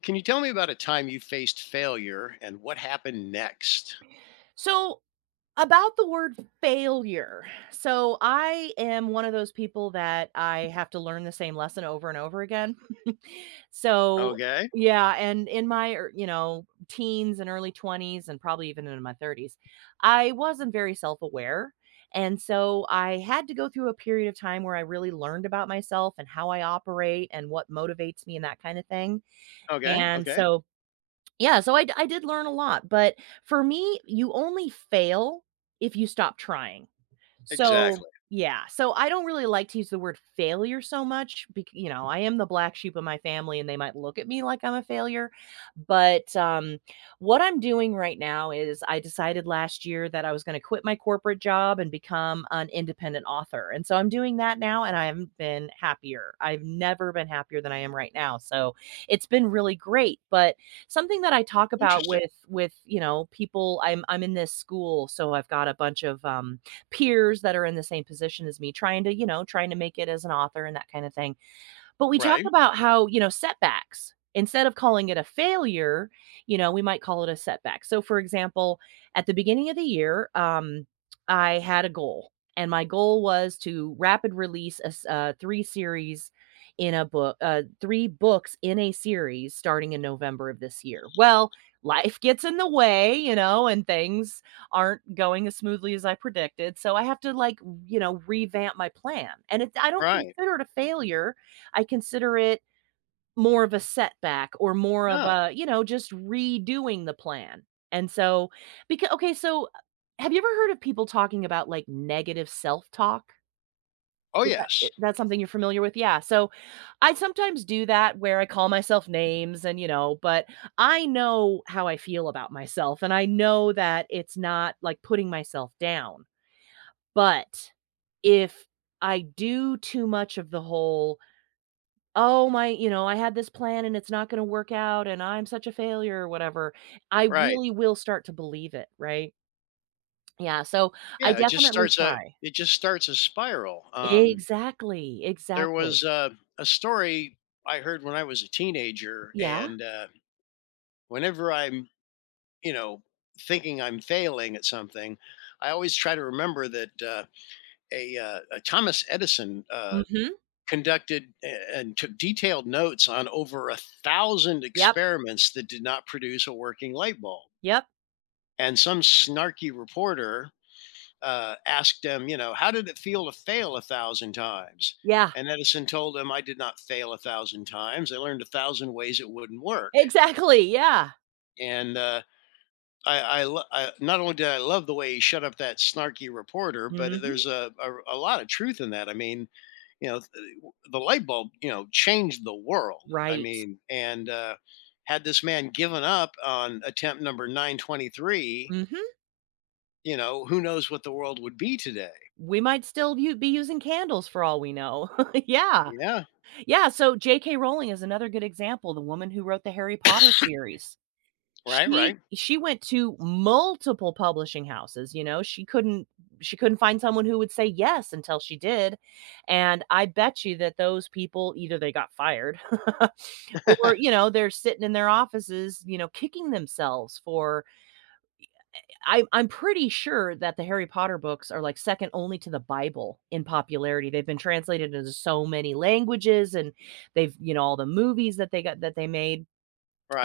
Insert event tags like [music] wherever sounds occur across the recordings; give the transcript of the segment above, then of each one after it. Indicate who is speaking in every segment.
Speaker 1: Can you tell me about a time you faced failure and what happened next?
Speaker 2: So, about the word failure. So, I am one of those people that I have to learn the same lesson over and over again. [laughs] so,
Speaker 1: Okay.
Speaker 2: yeah, and in my, teens and early 20s and probably even in my 30s, I wasn't very self-aware. And so I had to go through a period of time where I really learned about myself and how I operate and what motivates me and that kind of thing.
Speaker 1: Okay.
Speaker 2: And
Speaker 1: Okay.
Speaker 2: so yeah, so I did learn a lot, but for me, you only fail if you stop trying. So,
Speaker 1: Exactly.
Speaker 2: yeah, so I don't really like to use the word failure so much because you know, I am the black sheep of my family and they might look at me like I'm a failure, but, what I'm doing right now is I decided last year that I was gonna quit my corporate job and become an independent author, and so I'm doing that now and I have been happier. I've never been happier than I am right now, so it's been really great, but something that I talk about
Speaker 1: Interesting.
Speaker 2: with you know, people. I'm in this school, so I've got a bunch of, peers that are in the same position as me, trying to, you know, trying to make it as an author and that kind of thing. But we talk
Speaker 1: Right.
Speaker 2: about how, you know, setbacks, instead of calling it a failure, you know, we might call it a setback. So, for example, at the beginning of the year, I had a goal, and my goal was to rapid release 3 series in a book 3 books in a series starting in November of this year. Well, life gets in the way, you know, and things aren't going as smoothly as I predicted. So I have to you know, revamp my plan. I don't
Speaker 1: Right.
Speaker 2: consider it a failure. I consider it more of a setback or more of
Speaker 1: No.
Speaker 2: a, you know, just redoing the plan. And so because okay, so have you ever heard of people talking about, like, negative self-talk?
Speaker 1: Oh
Speaker 2: Is that
Speaker 1: yes.
Speaker 2: That's something you're familiar with? Yeah, so I sometimes do that where I call myself names and, you know, but I know how I feel about myself, and I know that it's not, like, putting myself down. But if I do too much of the whole "Oh, my," you know, "I had this plan and it's not gonna work out and I'm such a failure," or whatever, I
Speaker 1: Right.
Speaker 2: really will start to believe it, right? Yeah, so I
Speaker 1: Yeah. It just
Speaker 2: definitely
Speaker 1: starts a
Speaker 2: try.
Speaker 1: it just starts a spiral.
Speaker 2: Exactly,
Speaker 1: There
Speaker 2: exactly.
Speaker 1: was a story I heard when I was a teenager,
Speaker 2: Yeah.
Speaker 1: and whenever I'm you know thinking I'm failing at something, I always try to remember that a Thomas Edison
Speaker 2: Mhm.
Speaker 1: conducted and took detailed notes on over a thousand
Speaker 2: Yep,
Speaker 1: experiments that did not produce a working light bulb.
Speaker 2: yep.
Speaker 1: And some snarky reporter asked him, you know, how did it feel to fail a thousand times?
Speaker 2: Yeah.
Speaker 1: And Edison told him, I did not fail a thousand times. I learned a thousand ways it wouldn't work.
Speaker 2: Exactly, yeah.
Speaker 1: And I not only did I love the way he shut up that snarky reporter, but
Speaker 2: Mhm.
Speaker 1: there's a lot of truth in that. I mean, you know, the light bulb, you know, changed the world. I
Speaker 2: Right.
Speaker 1: mean, and had this man given up on attempt number 923,
Speaker 2: Mhm.
Speaker 1: you know, who knows what the world would be today?
Speaker 2: We might still u be using candles for all we know. [laughs] Yeah.
Speaker 1: Yeah.
Speaker 2: Yeah, so J.K. Rowling is another good example, the woman who wrote the Harry Potter series.
Speaker 1: Right.
Speaker 2: She
Speaker 1: Right.
Speaker 2: she went to multiple publishing houses, you know, she couldn't find someone who would say yes until she did, and I bet you that those people either they got fired [laughs] or,
Speaker 1: [laughs]
Speaker 2: you know, they're sitting in their offices, you know, kicking themselves for I'm pretty sure that the Harry Potter books are, like, second only to the Bible in popularity. They've been translated into so many languages, and they've you know, all the movies that they got that they made.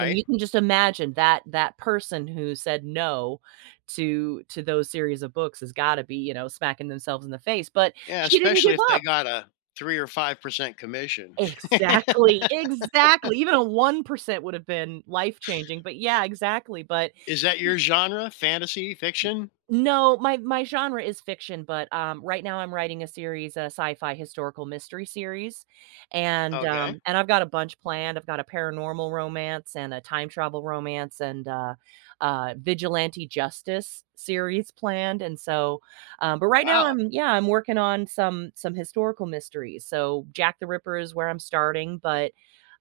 Speaker 2: And you can just imagine that that person who said no to those series of books has gotta be, you know, smacking themselves in the face, but
Speaker 1: Yeah.
Speaker 2: she didn't
Speaker 1: Especially
Speaker 2: give
Speaker 1: if they
Speaker 2: up.
Speaker 1: got a three or 5% commission. [laughs]
Speaker 2: Exactly, exactly. Even a 1% would have been life-changing, but yeah, exactly, but
Speaker 1: Is that
Speaker 2: she
Speaker 1: your genre? Fantasy fiction?
Speaker 2: No, my genre is fiction, but, right now I'm writing a series, a sci-fi historical mystery series, and,
Speaker 1: Okay.
Speaker 2: um and I've got a bunch planned. I've got a paranormal romance and a time travel romance and, vigilante justice series planned, and so, but right now
Speaker 1: Wow.
Speaker 2: I'm working on some historical mysteries. So, Jack the Ripper is where I'm starting, but,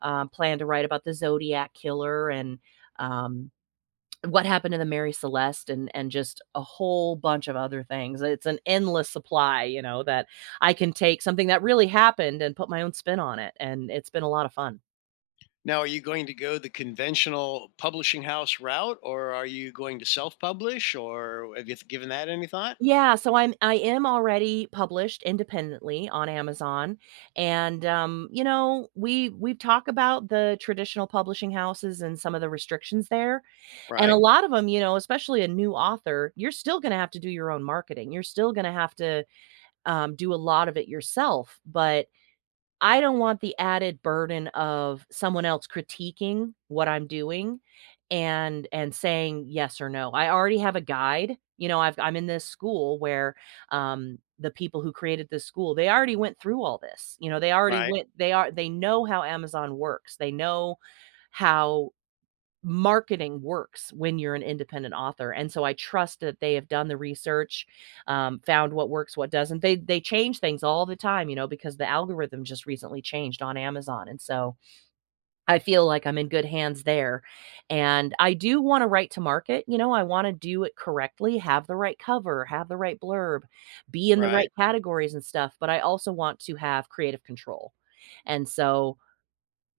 Speaker 2: plan to write about the Zodiac Killer and, um what Happened to the Mary Celeste and just a whole bunch of other things. It's an endless supply, you know, that I can take something that really happened and put my own spin on it, and it's been a lot of fun.
Speaker 1: Now, are you going to go the conventional publishing house route or are you going to self publish or have you given that any thought?
Speaker 2: Yeah, so I am already published independently on Amazon, and, you know, we talk about the traditional publishing houses and some of the restrictions there, and a
Speaker 1: Right,
Speaker 2: lot of them, you know, especially a new author, you're still gonna have to do your own marketing. You're still gonna have to, do a lot of it yourself, but I don't want the added burden of someone else critiquing what I'm doing and saying yes or no. I already have a guide. You know, I'm in this school where the people who created this school, they already went through all this. You know, they already
Speaker 1: right,
Speaker 2: went they know how Amazon works. They know how marketing works when you're an independent author, and so I trust that they have done the research, found what works, what doesn't. They change things all the time, you know, because the algorithm just recently changed on Amazon, and so I feel like I'm in good hands there, and I do wanna write to market, you know, I wanna do it correctly, have the right cover, have the right blurb, be in the
Speaker 1: right.
Speaker 2: right categories and stuff, but I also want to have creative control, and so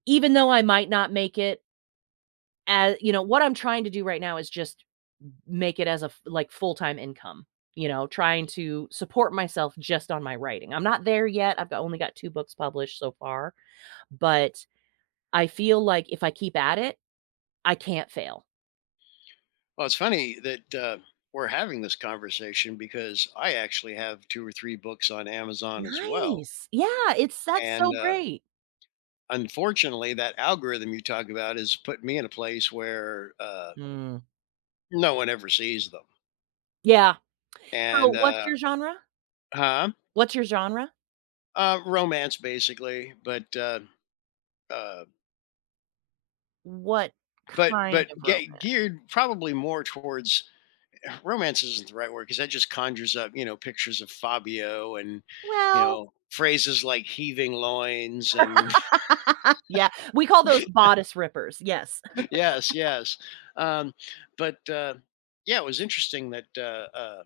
Speaker 2: even though I might not make it as you know, what I'm trying to do right now is just make it as like full-time income, you know, trying to support myself just on my writing. I'm not there yet. Only got two books published so far, but I feel like if I keep at it, I can't fail.
Speaker 1: Well, it's funny that we're having this conversation because I actually have two or three books on Amazon as well.
Speaker 2: Nice. Yeah, it's that's so
Speaker 1: And
Speaker 2: great.
Speaker 1: unfortunately, that algorithm you talk about has put me in a place where
Speaker 2: Mm.
Speaker 1: no one ever sees them.
Speaker 2: Yeah. So
Speaker 1: And,
Speaker 2: what's your genre?
Speaker 1: huh?
Speaker 2: What's your genre?
Speaker 1: Romance, basically. Uh,
Speaker 2: What
Speaker 1: but
Speaker 2: kind of romance?
Speaker 1: geared probably more towards [sighs] romance isn't the right word because that just conjures up, you know, pictures of Fabio and you
Speaker 2: Well,
Speaker 1: know phrases like heaving loins and
Speaker 2: yeah, we call those bodice rippers. Yes.
Speaker 1: [laughs] yes, yes, um, but yeah, it was interesting that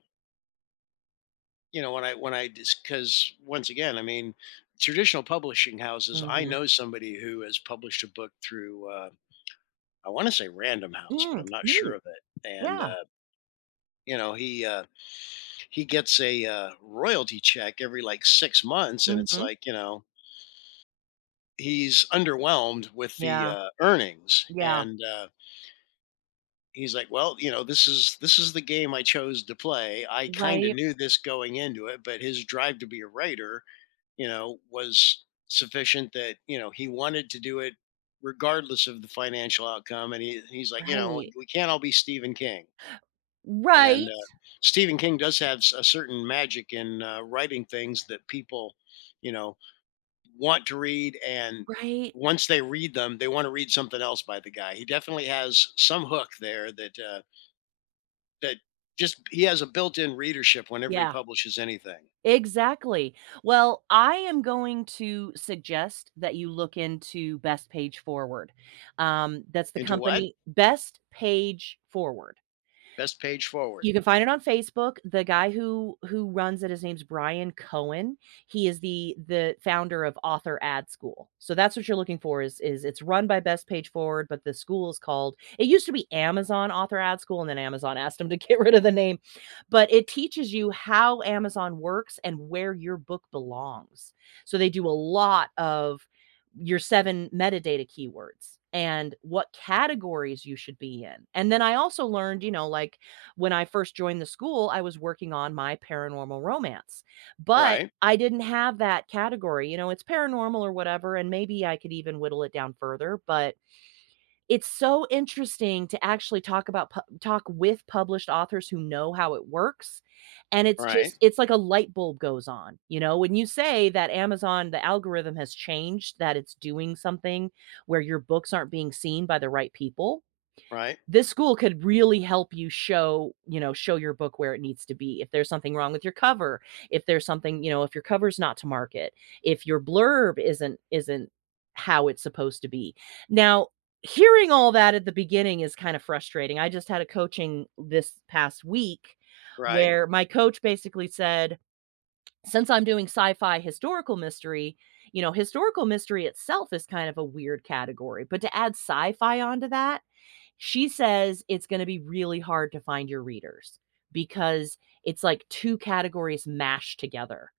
Speaker 1: you know, when I, because once again, I mean, traditional publishing houses, I
Speaker 2: Mhm.
Speaker 1: know somebody who has published a book through I want to say Random House, but
Speaker 2: Mm,
Speaker 1: I'm not sure
Speaker 2: neat.
Speaker 1: of it, and
Speaker 2: Yeah.
Speaker 1: you know, he gets a royalty check every like 6 months, and it's
Speaker 2: Mhm.
Speaker 1: like, you know, he's underwhelmed with the
Speaker 2: Yeah.
Speaker 1: earnings,
Speaker 2: Yeah.
Speaker 1: and he's like, well, you know, this is the game I chose to play. I kind of
Speaker 2: Right,
Speaker 1: knew this going into it, but his drive to be a writer, you know, was sufficient that you know he wanted to do it regardless of the financial outcome, and he's like, you know,
Speaker 2: right.
Speaker 1: we can't all be Stephen King. And
Speaker 2: Right?
Speaker 1: Stephen King does have a certain magic in writing things that people, you know, want to read. And
Speaker 2: Right.
Speaker 1: once they read them, they want to read something else by the guy. He definitely has some hook there that that just he has a built-in readership whenever he
Speaker 2: Yeah,
Speaker 1: publishes anything.
Speaker 2: exactly. Well, I am going to suggest that you look into Best Page Forward. That's the
Speaker 1: Into what?
Speaker 2: company Best Page Forward.
Speaker 1: Best page
Speaker 2: You
Speaker 1: forward.
Speaker 2: can find it on Facebook. The guy who runs it, his name's Brian Cohen. He is the founder of Author Ad School. So that's what you're looking for is it's run by Best Page Forward, but the school is called it used to be Amazon Author Ad School, and then Amazon asked them to [laughs] get rid of the name. But it teaches you how Amazon works and where your book belongs. So they do a lot of your seven metadata keywords and what categories you should be in. And then I also learned, you know, like when I first joined the school, I was working on my paranormal romance, but
Speaker 1: Right.
Speaker 2: I didn't have that category, you know, it's paranormal or whatever, and maybe I could even whittle it down further, but it's so interesting to actually talk about pu talk with published authors who know how it works, and it's
Speaker 1: Right.
Speaker 2: just it's like a light bulb goes on, you know, when you say that Amazon the algorithm has changed, that it's doing something where your books aren't being seen by the right people,
Speaker 1: Right.
Speaker 2: this school could really help you show, you know, show your book where it needs to be. If there's something wrong with your cover, if there's something, you know, if your cover's not to market, if your blurb isn't how it's supposed to be. Now, hearing all that at the beginning is kind of frustrating. I just had a coaching this past week
Speaker 1: Right.
Speaker 2: where my coach basically said, since I'm doing sci-fi historical mystery, you know, historical mystery itself is kind of a weird category, but to add sci-fi onto that, she says it's gonna be really hard to find your readers because it's like 2 categories mashed together.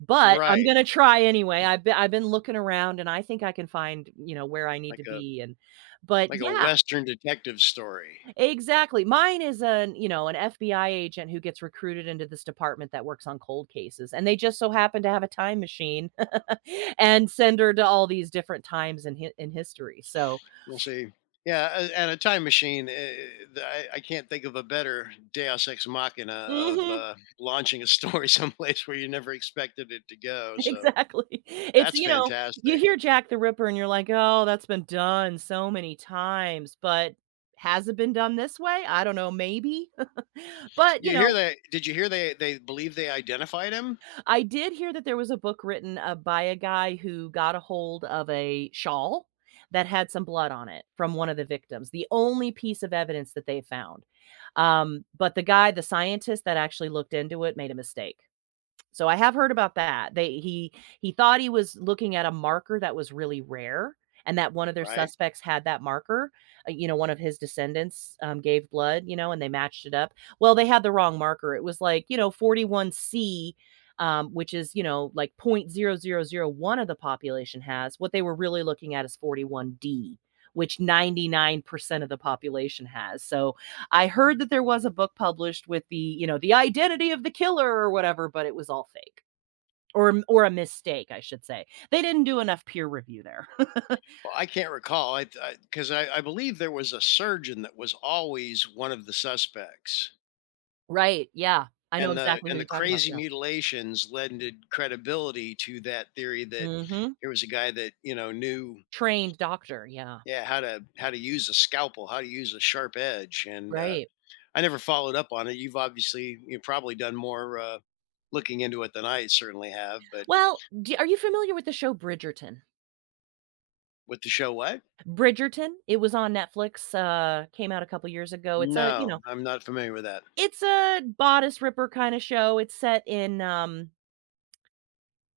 Speaker 2: But I'm
Speaker 1: Right.
Speaker 2: gonna try anyway. I've been looking around and I think I can find, you know, where I need
Speaker 1: Like
Speaker 2: to
Speaker 1: a
Speaker 2: be and but
Speaker 1: like a
Speaker 2: yeah,
Speaker 1: western detective story.
Speaker 2: exactly. Mine is you know, an FBI agent who gets recruited into this department that works on cold cases, and they just so happen to have a time machine [laughs] and send her to all these different times in history. So
Speaker 1: We'll see. Yeah, and a time machine. I can't think of a better Deus ex machina of
Speaker 2: Mhm.
Speaker 1: [laughs] launching a story [laughs] someplace where you never expected it to go.
Speaker 2: [laughs]
Speaker 1: So
Speaker 2: Exactly. It's
Speaker 1: that's
Speaker 2: you know, you
Speaker 1: fantastic.
Speaker 2: hear Jack the Ripper and you're like, "Oh, that's been done so many times," but has it been done this way? I don't know, maybe. [laughs] But,
Speaker 1: You hear that? Did you hear they believe they identified him?
Speaker 2: I did hear that there was a book written, by a guy who got a hold of a shawl that had some blood on it from one of the victims, the only piece of evidence that they found. But the guy, the scientist that actually looked into it, made a mistake. So I have heard about that. They He thought he was looking at a marker that was really rare, and that one of their
Speaker 1: Right.
Speaker 2: suspects had that marker. One of his descendants gave blood, and they matched it up. Well, they had the wrong marker. It was like, 41C, which is, like point 0.0001 of the population has. What they were really looking at is 41D, which 99% of the population has. So I heard that there was a book published with the, the identity of the killer or whatever, but it was all fake or a mistake, I should say. They didn't do enough peer review there. [laughs]
Speaker 1: Well, I can't recall. I, because I, 'cause I believe there was a surgeon that was always one of the suspects,
Speaker 2: Right, yeah. I know
Speaker 1: and the
Speaker 2: exactly who
Speaker 1: and the
Speaker 2: you're talking about,
Speaker 1: crazy
Speaker 2: yeah.
Speaker 1: mutilations lended credibility to that theory that
Speaker 2: Mhm.
Speaker 1: here was a guy that you know knew.
Speaker 2: Trained doctor, yeah.
Speaker 1: Yeah, how to use a scalpel, how to use a sharp edge, and
Speaker 2: Right.
Speaker 1: I never followed up on it. You've obviously you've probably done more looking into it than I certainly have. But
Speaker 2: Well, d are you familiar with the show Bridgerton?
Speaker 1: with the show, what?
Speaker 2: Bridgerton, it was on Netflix, came out a couple years ago.
Speaker 1: No, I'm not familiar with that.
Speaker 2: It's a bodice ripper kinda show. It's set in,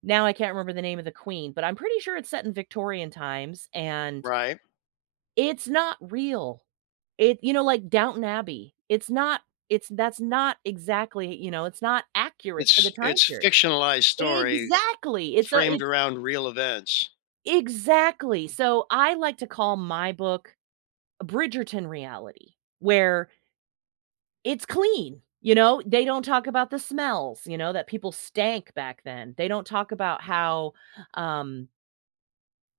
Speaker 2: now I can't remember the name of the queen, but I'm pretty sure it's set in Victorian times, and
Speaker 1: Right?
Speaker 2: it's not real. Like Downton Abbey, it's not it's that's not exactly, it's not accurate to the time
Speaker 1: It's
Speaker 2: period.
Speaker 1: fictionalized story
Speaker 2: Exactly. It's a it
Speaker 1: framed around real events.
Speaker 2: exactly. So I like to call my book Bridgerton reality, where it's clean. You know, they don't talk about the smells, you know, that people stank back then. They don't talk about how, um,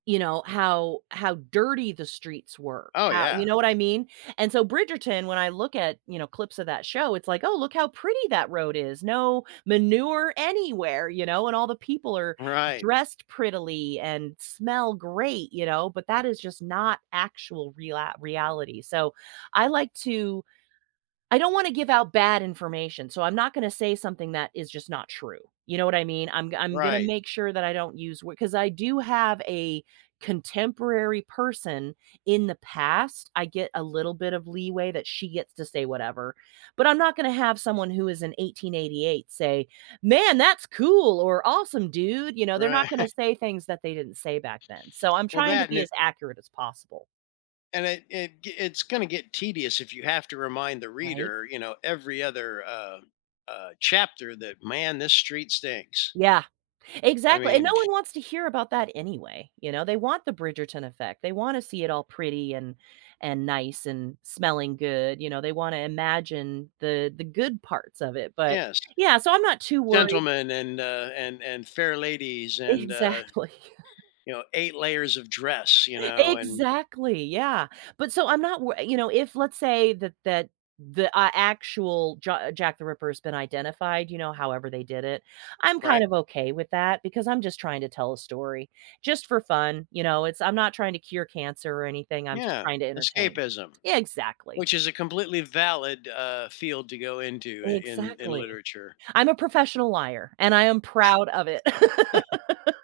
Speaker 2: you know, how dirty the streets were,
Speaker 1: Oh
Speaker 2: how, you
Speaker 1: yeah,
Speaker 2: know what I mean? And so Bridgerton, when I look at, you know, clips of that show, it's like, "Oh, look how pretty that road is. No manure anywhere," you know, and all the people are
Speaker 1: right,
Speaker 2: dressed prettily and smell great, you know, but that is just not actual real reality. So, I like to I don't wanna give out bad information, so I'm not gonna say something that is just not true. You know what I mean? I'm gonna
Speaker 1: right,
Speaker 2: make sure that I don't use, because I do have a contemporary person in the past, I get a little bit of leeway that she gets to say whatever, but I'm not gonna have someone who is in 1888 say, "Man, that's cool," or "Awesome, dude," you know, they're not
Speaker 1: right.
Speaker 2: gonna say things that they didn't say back then, so I'm
Speaker 1: [laughs] well,
Speaker 2: trying to
Speaker 1: that
Speaker 2: be as accurate as possible,
Speaker 1: and it it's going to get tedious if you have to remind the
Speaker 2: right?
Speaker 1: reader, you know, every other chapter that man, this street stinks.
Speaker 2: Yeah.
Speaker 1: I
Speaker 2: Exactly, and
Speaker 1: mean,
Speaker 2: no one wants to hear about that anyway, you know? They want the Bridgerton effect. They wanna see it all pretty and nice and smelling good, you know? They wanna imagine the good parts of it, but
Speaker 1: yes,
Speaker 2: yeah, so I'm not too worried.
Speaker 1: gentlemen and and fair ladies
Speaker 2: [laughs]
Speaker 1: and
Speaker 2: Exactly.
Speaker 1: you know eight layers of dress, you know, and
Speaker 2: Exactly, yeah. But so I'm not wor you know, if let's say that that the, actual Ja Jack the Ripper has been identified, you know, however they did it, I'm kind
Speaker 1: right,
Speaker 2: of okay with that because I'm just trying to tell a story just for fun, you know, it's I'm not trying to cure cancer or anything, I'm just
Speaker 1: yeah,
Speaker 2: trying to entertain.
Speaker 1: escapism,
Speaker 2: Yeah, exactly,
Speaker 1: which is a completely valid field to go into in in
Speaker 2: exactly.
Speaker 1: literature.
Speaker 2: I'm a professional liar, and I am proud of it. [laughs]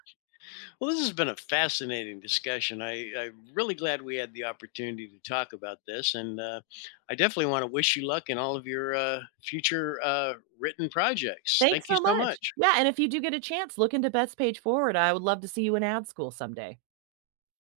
Speaker 1: Well, this has been a fascinating discussion. I, I'm really glad we had the opportunity to talk about this. And I definitely want to wish you luck in all of your future written projects.
Speaker 2: Thanks
Speaker 1: Thank you
Speaker 2: so
Speaker 1: so
Speaker 2: much.
Speaker 1: much.
Speaker 2: Yeah, and if you do get a chance, look into Best Page Forward. I would love to see you in ad school someday.